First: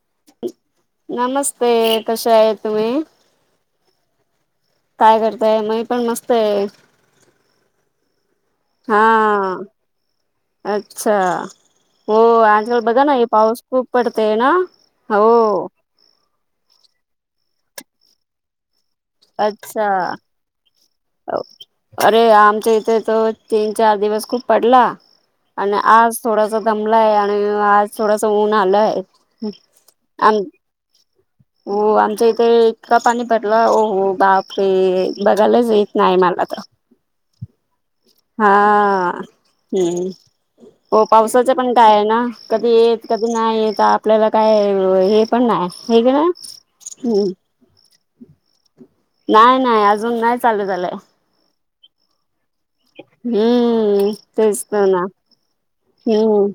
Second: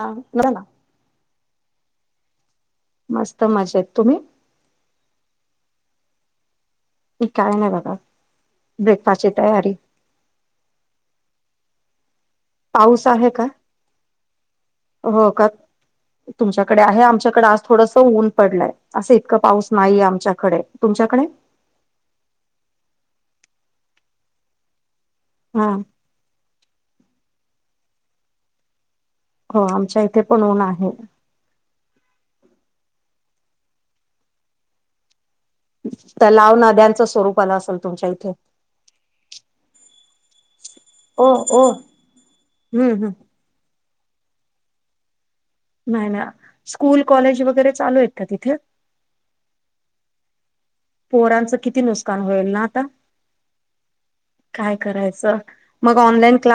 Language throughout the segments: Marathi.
हा बघा ना नमस्ते कसे आहे तुम्ही मस्त मजेत तुम्ही काय करताय मी पण मस्त आहे एक काय नाही बघ हा अच्छा हो बघा पाऊस ना आहे का पाऊस खूप पडतेय ना हो तुमच्याकडे आहे आमच्याकडे आज थोडस ऊन पडलंय असं इतकं पाऊस अच्छा नाहीये आमच्याकडे तुमच्याकडे अरे आमच्या इथे त तीन चार दिवस खूप पडला हा आणि आज थोडस दमलंय आणि आज थोडस ऊन आलं आहे हो आमच्या इथे पण ऊन आहे हो आमच्या इथे इतका पाणी पडला हो हो बाप हे बघायलाच येत नाही मला तलाव तर नद्यांचं स्वरूप आलं असेल तुमच्या इथे हा हम्म हो ओ पावसाच ओ पण काय आहे ना कधी हम्म येत हम्म कधी नाही तर आपल्याला काय हे पण नाही हे नाही का ना स्कूल हम्म कॉलेज वगैरे चालू आहेत का तिथे नाही नाही अजून नाही चालू झालंय पोरांचं किती नुकसान होईल ना हम्म तेच काय तर ना करा हम्म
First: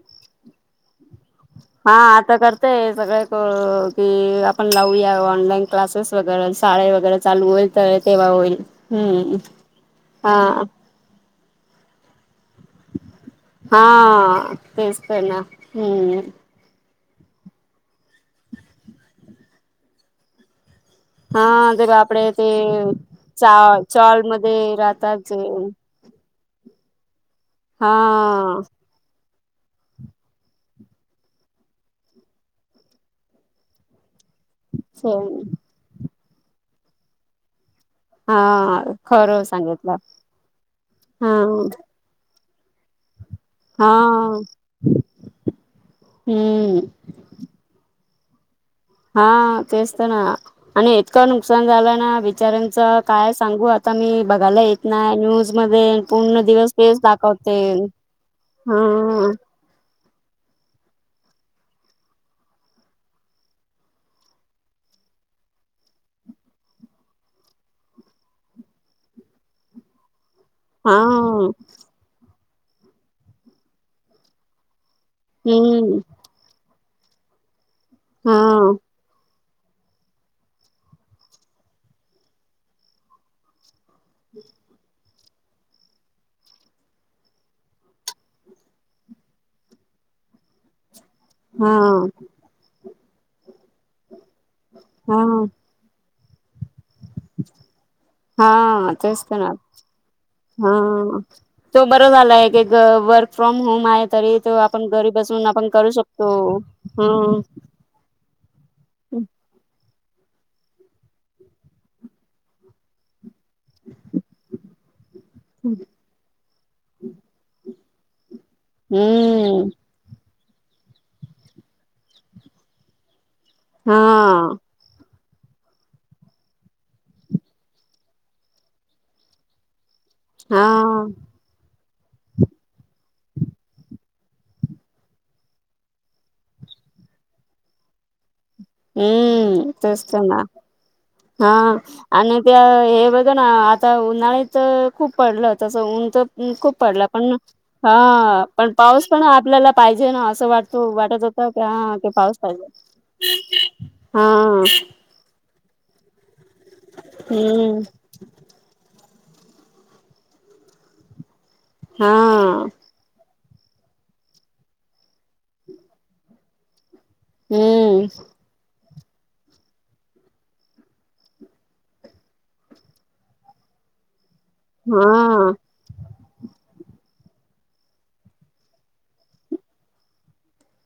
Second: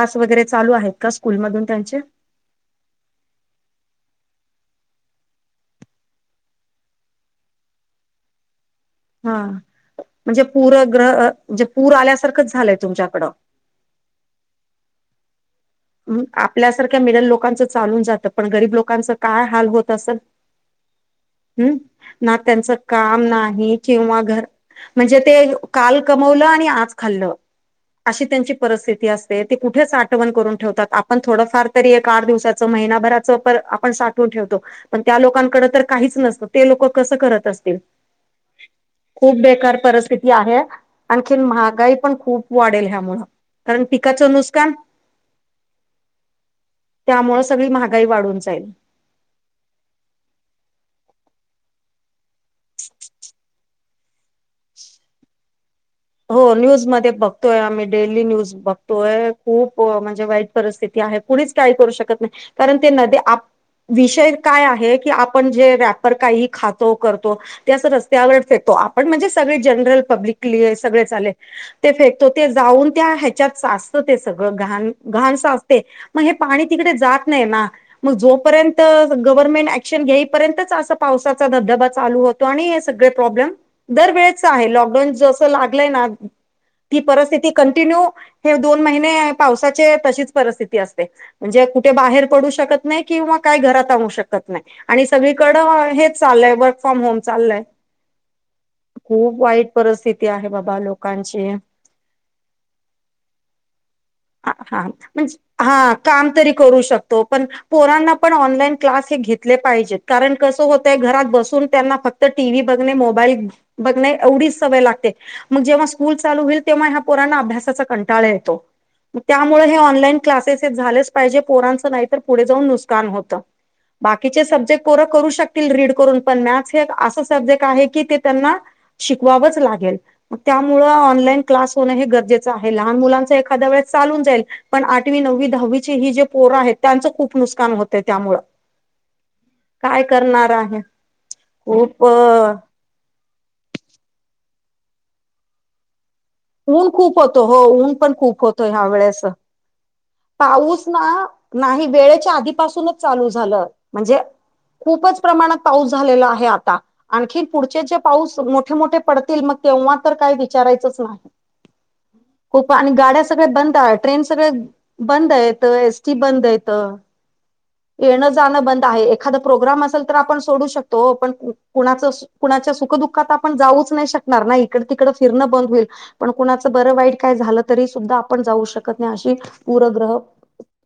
क् स्कूलमधून त्यांचे तर करते आहे सगळेक की आपण लावूया ऑनलाईन क्लासेस वगैरे शाळे वगैरे चालू होईल तर तेव्हा होईल हम्म हा म्हणजे हा पूर म्हणजे पूर आल्यासारखंच झालंय तुमच्याकड हा तेच तर ना हम्म आपल्यासारख्या मिडल लोकांचं चालून जातं पण गरीब लोकांचं काय हाल होत असं हा हम् ते बापडे ना ते त्यांच काम चा नाही चॉल किंवा घर मध्ये राहतात म्हणजे जे ते काल कमवलं आणि आज खाल अशी त्यांची हा परिस्थिती असते कुठे साठवण करून ठवात आपण थोडंफार तरी एक आठ दिवसाच महिनाभराच आपण साठून ठेवत पण त्या लोकांकड तर काहीच नसत ते लोक कसं करत असतील हा खूप खरं बेकार सांगितलं परिस्थिती आहे हा आणखी महागाई पण खूप वाढेल ह्यामुंळ हा हम्म त्यामुळे सगळी महागाई वाढून जाईल हा तेच तर ना आणि इतकं नुकसान झालं ना बिचऱ्यांचं काय सांगूया आता मी बघायला येत नाही न्यूजमध्ये हो... न्यूज मध्ये बघतोय आम्ही... डेली न्यूज हा बघतोय खूप... म्हणजे वाईट परिस्थिती आहे... कुणीच काई करू शकत नाही... कारण ते नदी आप विषय काय आहे की, आपण जे... रॅपर काही खातो... करतो ते असं रस्त्यावर फेकतो... आपण म्हणजे... सगळे जनरल पब्लिकली हा सगळेच आले... ते फेकतो, ते जाऊन... त्या ह्याच्यात साचतं, ते सगळं घाण घाण साचते... हम्म मग हे पाणी तिकडे जात नाही ना... मग हा जोपर्यंत गव्हर्नमेंट ऍक्शन घेईपर्यंतच... असं पावसाचा धबधबा चालू होतो आणि हे सगळे प्रॉब्लेम दरवेेळेच आहे.... लॉकडाऊन जसं लागलंय ना ती परिस्थिती कंटिन्यू... हे दोन महिने पावसाचे... तशीच परिस्थिती असते म्हणजे कुठे हा बाहेर पडू शकत नाई... किंवा काय घरात आणू शकत नाई... आणि हा सगळीकडं हे चाललंय... वर्क फ्रॉम होम चाललय... हा तेच तर खूप ना वाईट परिस्थिती आहे बाबा हा... लोकांची. तो बरं झालाय... एक एक वर्क फ्रॉम होम आहे तरी तो हा... आपण घरी म्हणजे... बसून आपण करू हा, काम शकतो तरी करू शकतो हम्म पण पोरांना पण, ऑनलाईन क्लास हे घेतले पाहिजेत... कारण कसं होतय... घरात बसून त्यांना फक्त तर टी व्ही बघणे... मोबाईल बघणे, एवढीच सवय लागते मग जेव्हा स्कूल चालू होईल... तेव्हा ह्या पोरांना अभ्यासाचा कंटाळा येतो... मग त्यामुळे हम्म हे ऑनलाईन क्लासेस हे झालेच पाहिजे... पोरांचं नाहीतर पुढे जाऊन नुसकान होतं कि जे हा सब्जेक्ट पोरं करू शकतील... रीड करून... पण मॅथ हे एक असा सब्जेक्ट आहे की ते त्यांना शिकवावच लागेल... हा त्यामुळे ऑनलाइन क्लास होणं हे गरजेचं आहे... लहान मुलांच एखा्दया वेळेस चालून जाईल पण आठवी, नववी, दहावीची... ही जे पोरं आहेत, त्यांचं खूप नुसकान होतं त्यामुळं हम्म... काय तेच तर ना... करणार आहे हा खूप आणि त्या... हे... ब हो ना... आता उन्हाळ्यात खूप पडलं... तसं ऊन तर खूप ऊन पडला... पण... होतो हो ऊन पण खूप हा... होतो पण ह्या पाऊस वेळेस पण आपल्याला पाहिजे ना, असं वाटत... पाऊस वाटत ना होतं, की... नाही हा... ते वेळेच्या पाऊस आधीपासूनच चालू पाहिजे झालं म्हणजे... हा खूपच प्रमाणात पाऊस झालेला आहे आता... आणखी हम्म पुढचेचे पाऊस मोठे मोठे पडतील... मग तेव्हा तर काय... विचारायचंच नाही हा खूप... आणि गाड्या सगळ्या बंद आहे... ट्रेन सगळे बंद येत, एस टी बंद येत... हम्म येणं जाणं बंद आहे, एखादा प्रोग्राम असेल तर, आपण सोडू शकतो ओ.. पण कुणाचं सु कुणाच्या सुखदुःखात... आपण जाऊच नाई शकणार नाई इकडं तिकडं हा फिरणं बंद होईल... पण कुणाचं बरं वाईट काय झालं, तरी सुद्धा आपण जाऊ शकत नाही अशी पुूरग्रह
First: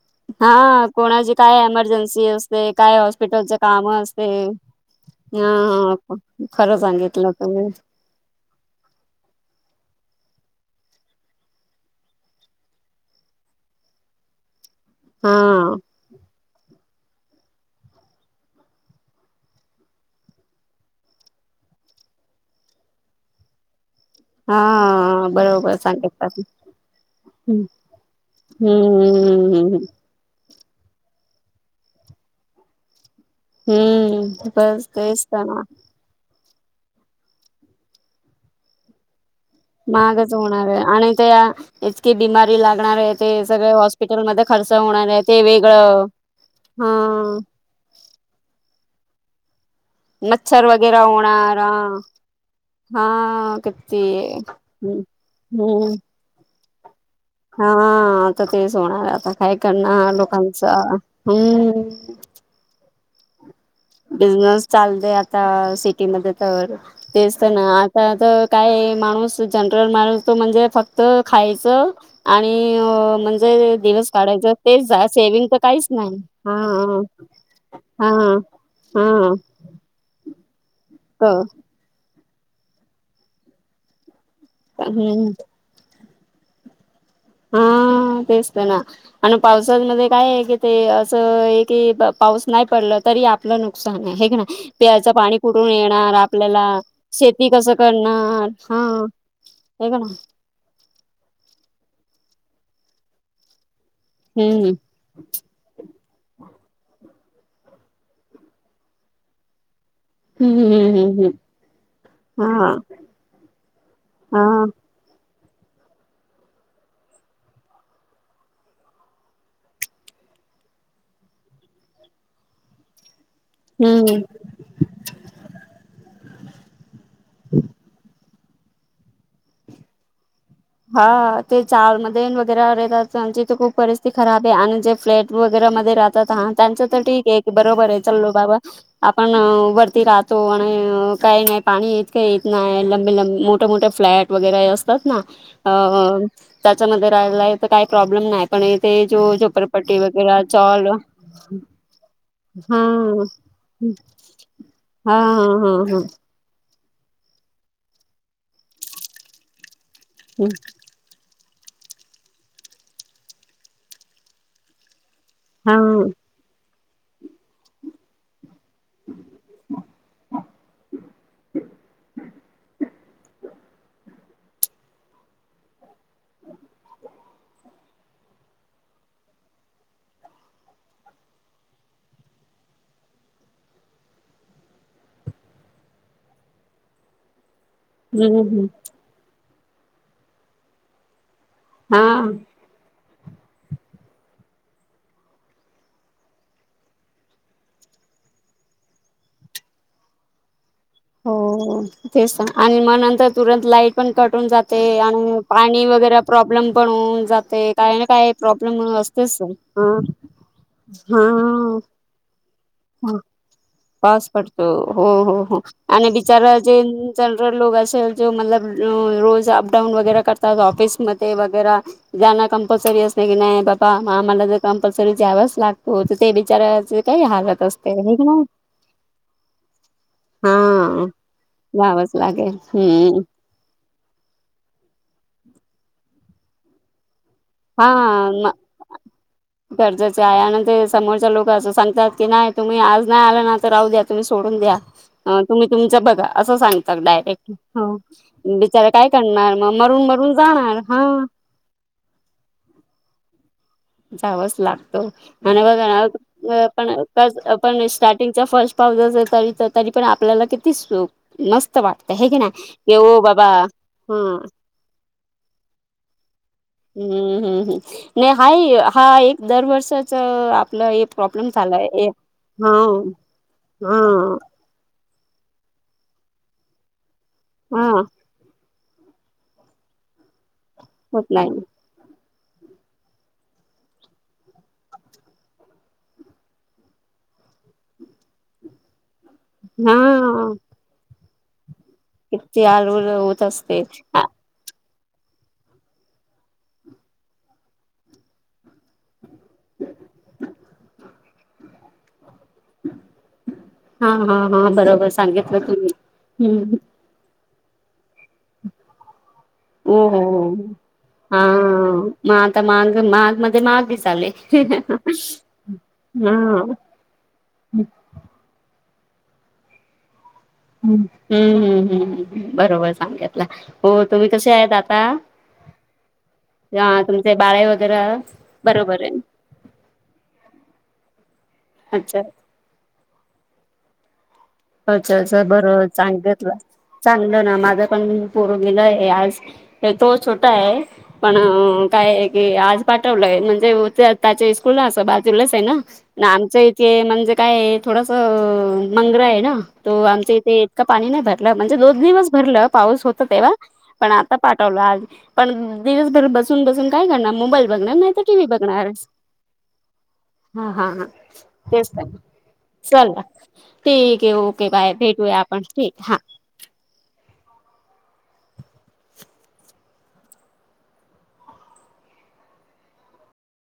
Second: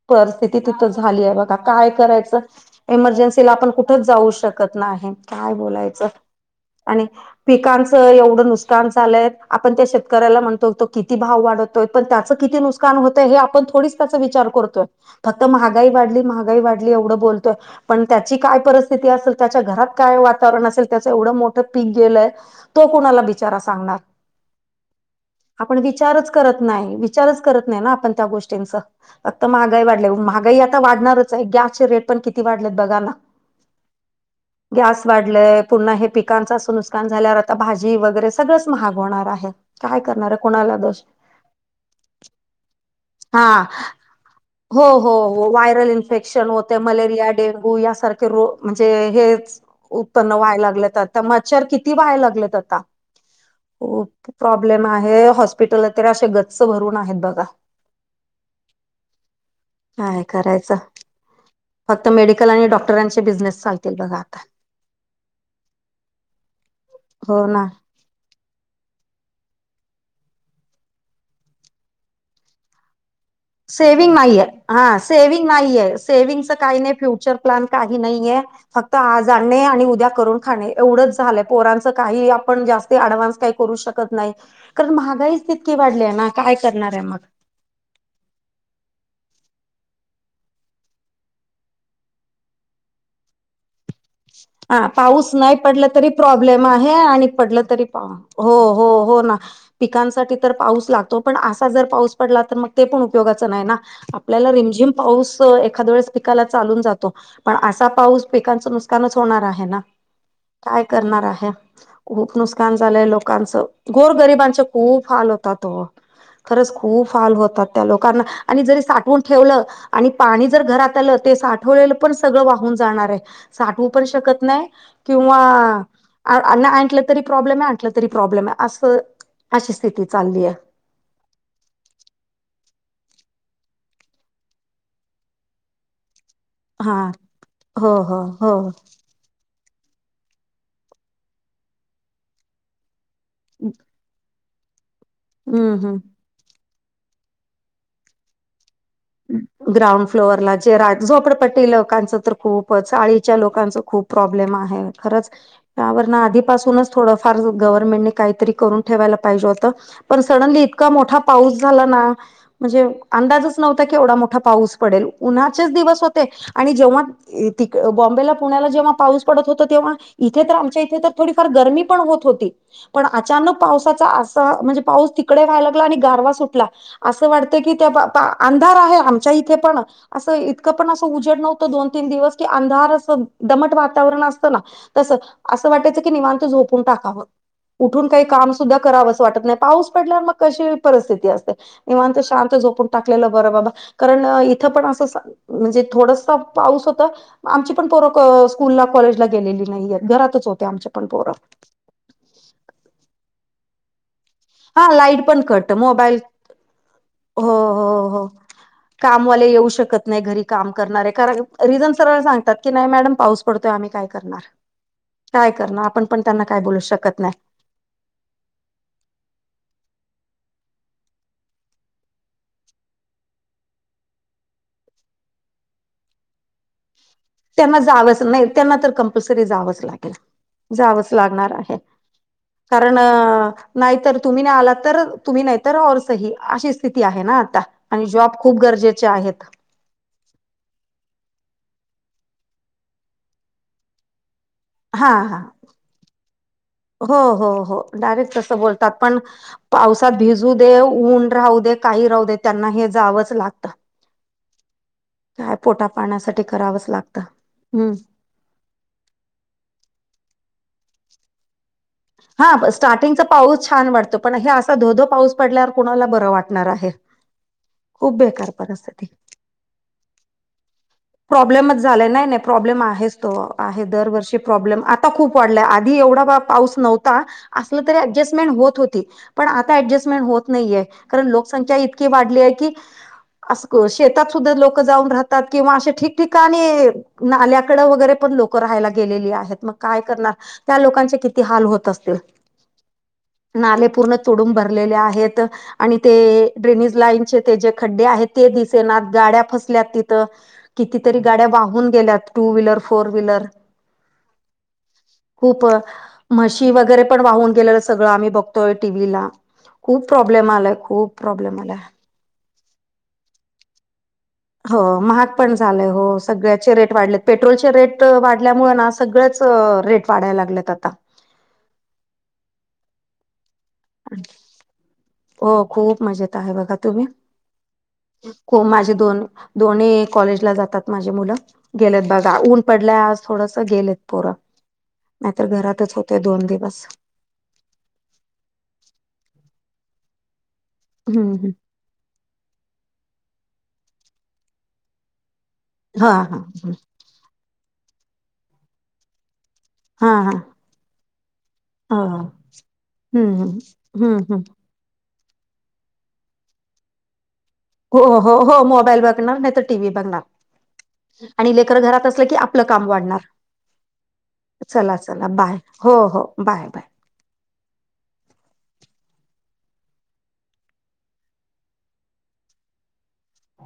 परिस्थिती हा तिथं झाली आहे कोणाची बघा... काय एमर्जन्सी करायचं? असते काय इमर्जन्सीला हॉस्पिटलच आपण काम कुठंच असते जाऊ शकत नाही काय हा बोलायचं खरं आणि सांगितलं तुम्ही पिकांच येवढं नूसकान झालंय... आपण त्या शेतकऱला म्हणतो तो किती भाव वाढतोय पण त्याच किती नूस कान होतंय, हे आपण थोडीच त्याचा विचार करतोय... हा फक्त महागाई वाढली... महागाई वाढली एवढं बोलतोय पण त्याची काय परिस्थिती असेल... त्याच्या घरात काय वातावरण असेल... त्याचं एवढं मोठं पीक गेलंय तो कोणाला बिचारा सांगणार हा बरोबर आपण विचारच सांगितलं करत नाय... विचारच हम्म. करत नाय ना आपण त्या गोष्टी चा... आता हम्म महागई वाढल्या... महागाई आता वाढणारच ए, गॅसचे रेट पण किती वाढलेत बघा ना हम्म बस गॅस तेच तर ना वाढलय... पुन्हा हे पिक पिकां असं नुसकान झाल्यावर... आता भाजी वगैरे सगळंच महाग होणार आहे काय करणार महागच आहे होणार कोणाला ए... दोष आणि त्या... इतकी बिमारी लागणार ए ते हा सगळे हॉस्पिटलमध्ये खर्च हो होणार हो ए... ते हो वेगळं... हा हो... यासारखे रो... म्हणजे हेच उत्पन्न व्हायला मच्छर वगैरे लागलेत आता... होणार मच्छर हा किती व्हायला लागलेत आता... हा, किती हो प्रॉब्लेम हम्म आहे... हॉस्पिटल हम्म तर... असे गच्च भरून आहेत बघा हा... आता तेच होणार... आता काय करणार... काय लोकांचं... हम्म कलानी आणि डॉक्टरांचे बिझनेस चालतील बघा आता बिझनेस चालत आता सिटीमध्ये तर तेच तर ना आ. तर काय माणूस जनरल माणूस तो म्हणजे फक्त खायच. आणि अ म्ह सेव्हंग नाही हा सेव्हंग तर काहीच नाही सेव्हंगच हा काही नाही फ्युचर प्लॅन काही हा नाहीे. फक्त आज हा आणणे आणि उद्या करून खाणे एवढंच झालंय तर पोरांचं काही आपण जास्त. अडव्हान्स काही करू शकत नाही कारण हम्म महागाईच तितकी वाढली ना काय करणार आहे मग. हा तेसत ना. आणि पावसामध्ये काय आहे कि ते असं हे कि पाऊस नाही पडल. तरी आपलं नुकसान आहे हे क नाय हा प्यायाच पाऊस पाणी कुठून येणार आपल्याला शे पडलतरी पा हो हो होना हे का ना पिकांसाठी पण. पाऊस लागतो पण आसा जर पाऊस पडला तर मग ते पण उपयोगाच नाही ना. आपल्याला हम्म रिमझिम पाऊस एखा्दया वेळेस पिकाला चालून जातो पण असा पाऊस पिकांच नस नुकसान होणार आहे ना हम्म काय हम्म हम्म करणार हम्म आहे. खूप हा नुकसान झालंय लोकांचं गोर हा गरिबांचे खूप हाल होतात हो. खरंच खूप हाल होतात त्या लोकांना आणि जरी साठवून ठेवलं. आणि पाणी जर घरात आलं ते साठवलेलं पण सगळं वाहून जाणार आहे. साठवू पण हम्म शकत नाही किंवा अ्ना आणलं. तरी प्रॉब्लेम आहेलं तरी प्रॉब्लेम आहे अस अशी स्थिती चालली आहे. हा ते चाल म वगैरे येतातची तर खूप परिस्थिती खराब आहे आणि जे फ्लॅट. वगैरे म राहतात हा त्यांच तर ठीक आहे बरोबर हो आहे हो चलो हो बाबा. पण उ वरती राहतो आणि काही नाही पाणी येत. इत नाही लंबी लंब मोठ मोठे फ्लॅट वगैरे असतात ना हम्म हम्म अ. त्याच्यामध्ये राहायला लाईफ काही प्रॉब्लेम नाही. पण ते जो झोपरपट्टी ग्राउंड वगैरे फ्लोअरला जे चॉल झोपडपट्टी लोकांच तर खूप. हा चाळीच्या लोकांच खूप प्रॉब्लेम आहे हा खरंच हा हा हा त्यावर ना आधीपासूनच. थोडं फार गव्हर्मेंटने काहीतरी करून ठेवायला पाहिजे होतं पण सडनली. इका मोठा पाऊस झाला ना म्हणजे अंदाजच नव्हता की एवढा मोठा पाऊस पडेल. उन्हाचेच हा दिवस होते आणि जेव्हा ती बॉम्बेला. पुण्याला जेव्हा पाऊस पडत होत तेव्हा इथे तर आमच्या इथे तर थोडीफार गर्मी पण होत होती. पण अचानक. पावसाचा अस म्हणजे पाऊस तिकडे व्हायला लागला आणि गारवा सुटला असं वाटतं की त्या पा त्या. अंधार आहे आमच्या इथे पण. असं इतकं पण असं उजेड नव्हतं दोन तीन दिवस की अंधार असं दमट वातावरण असतं ना. तसं असं वाटायचं की निवांत झोपून टाकावं. उठून काही हम्म काम हम्म सुद्धा करावं असं वाटत नाही पाऊस पडल्यावर मग कशी परिस्थिती असते. निवत हा शांत झोपून. उठलेलं बर बाबा कारण इथं पण असं म्हणजे थोडसा पाऊस होता. आमची पण पोरक स्कूलला कॉलेजला गेलेली नाहीय घरातच होते आमच्या पण पोरक. हो तेच आणि मगंतर तुरंत लाईट. पण कटून जाते हा लाईट आणि पण कट पाणी मोबाईल वगैरे प्रॉब्लेम पण होऊन. हो जाते काही ना हो काही प्रॉब्लेम असतेच कामवाले येऊ शकत नाही घरी काम करणारे कारण हा रिजन. सरळ सगतात की नाही मॅम हा पाऊस पडतो आम्ही काय. पाऊस करणार पडतो हो काय हो करणार आपण आणि पण त्यांना बिचारा काय बोलू जे शकत नाही जनरल. लोक असेल जो मल रोज अप डाऊन वगैरे करतात ऑफिसमध्ये वगैरे. जाणं कंपल्सरी असल की नाही बाबा आम्हाला जर कंपल्सरी जा्यावच लागतो तर ते बिचाराचे. काही हालत त्यांना असते हे जावच की नाही त्यांना तर कंपल्सरी जावंच लागेल. हा जावंच लागणार आहे जावंच लागेल कारण. हम्म नाहीतर तुम्ही नाही आला तर तुम्ही नाहीतर और सही अशी स्थिती आहे ना आता. हा आणि जॉब म. खूप गरजेचे आहेत गरजेचे आहे आणि नंतर समोरच्या लोक असं सांगतात की नाही तुम्ही आज नाही आला ना तर राहू द्या तुम्ही सोडून द्या. हा हा तुम्ही तुमचं बघा असं सांगता. हो हो हो डायरेक्ट तसं बोलतात काय पण करणार मग मरून पावसात मरून भिजू दे जाणार हा ऊन राहू दे. काही राह दे त्यांना हे जावंच लागत. जावच लागतो आणि पाण्यासाठी बघा करावंच पण लागतं. आपण हम्म सार्ट च्या फर्स्ट पाव त तरी पण आपल्याला किती चूख मस्त वाटत हेग ना हा येव स्टार्टिंगचा बाबा पाऊस छान वाटतो पण हम. हे असा धोधो पाऊस पडल्यावर कुणाला बरं वाटणार आहे. हम्म हम्म हम् खूप नाही बेकार हाय. हा परिस्थिती एक दरवर्षच आपलं हे प्रॉब्लेम प्रॉब्लेमच झालाय नाही नाही हा. प्रॉब्लेम आहेच तो आहे हा दरवर्षी खप आव पा नव्ह अस. हा. हो हो पण आता डजस्टमेंट होत नाहीे होत कारण नाही लोकसंख्या इतकी वाढली आहे की अस शेतात सुद्धा लोक जाऊन राहतात किंवा असे ठिकठिकाणी नाल्याकड वगैरे पण लोक राहायला गेलेली आहेत मग हा काय करणार त्या लोकांचे किती हाल होत असत. किती आलूल होत असते नाले पूर्ण हा तोडून बर. आहेत आणि ते ्रेनेज लाईन जे खड्डे आहेत ते दि गाड्या तिथ कितीतरी गाड्या वाहून गेल्या टू व्हीलर फोर व्हीलर हा हा बरोबर सांगितलं खूप तुम्ही? म्हशी हम्म वगैरे पण वाहून गेलेलं सगळं आम्ही बघतोय टीव्हीला हो खूप हो प्रॉब्लेम हो आलाय खूप हा प्रॉब्लेम आलाय. मग आता माग माघ मध्ये मागे झाले. हो महाग पण झालंय हो सगळ्याचे रेट वाढले. पेट्रोलचे रेट वाढल्यामुळेळं ना सगळच रेट वाढायला लागलेत. आता हम्म हम्म हम्् बरोबर सांगला हो तुम्ही कसे आहेत आता हो खूप मजेत आहे बघा हा तुम्ही तुमचे बाळे वगैरे ख माझे बरोबर दोन आहे दोन्ही कॉलेजला जातात माझे मुलं गेलेत अच्छा बघा ऊन पडल्या आज थोडस गेलेत पोरं. अच्छा अच्छा नाहीतर बरं घरातच होते दोन चांगतेला. दिवस चांगलं ना माझं पण पोर गेलं आहे आज हे तो छोटा आहे पण हम्म हम्म काय आहे की आज पाठवलंय म्हणजे त्याच्या स्स्कूलला असं बाजूलाच आहे ना. ना हा हा आमच इथे म्हणजे काय थोडस मंगर आहे ना तो हा हा. आमच्या इथे का पाणी नाही भरलं म्हणजे हा दोन दिवस भरलं पाऊस होत हम्म तेव्हा हम्म पण हम्म आता हम्म. प दिवसभर बसून बस काय कर मोईल हो हो हो मोबाईल बघणार नाही तर टी व्ही बघणार. हा हा हा आणि लेकर तेच घरात असलं की आपलं काम चल वाढणार ठीक आहे ओके. बाय चला चला भेटूया बाय आपण ठीक हो हा हो बाय बाय.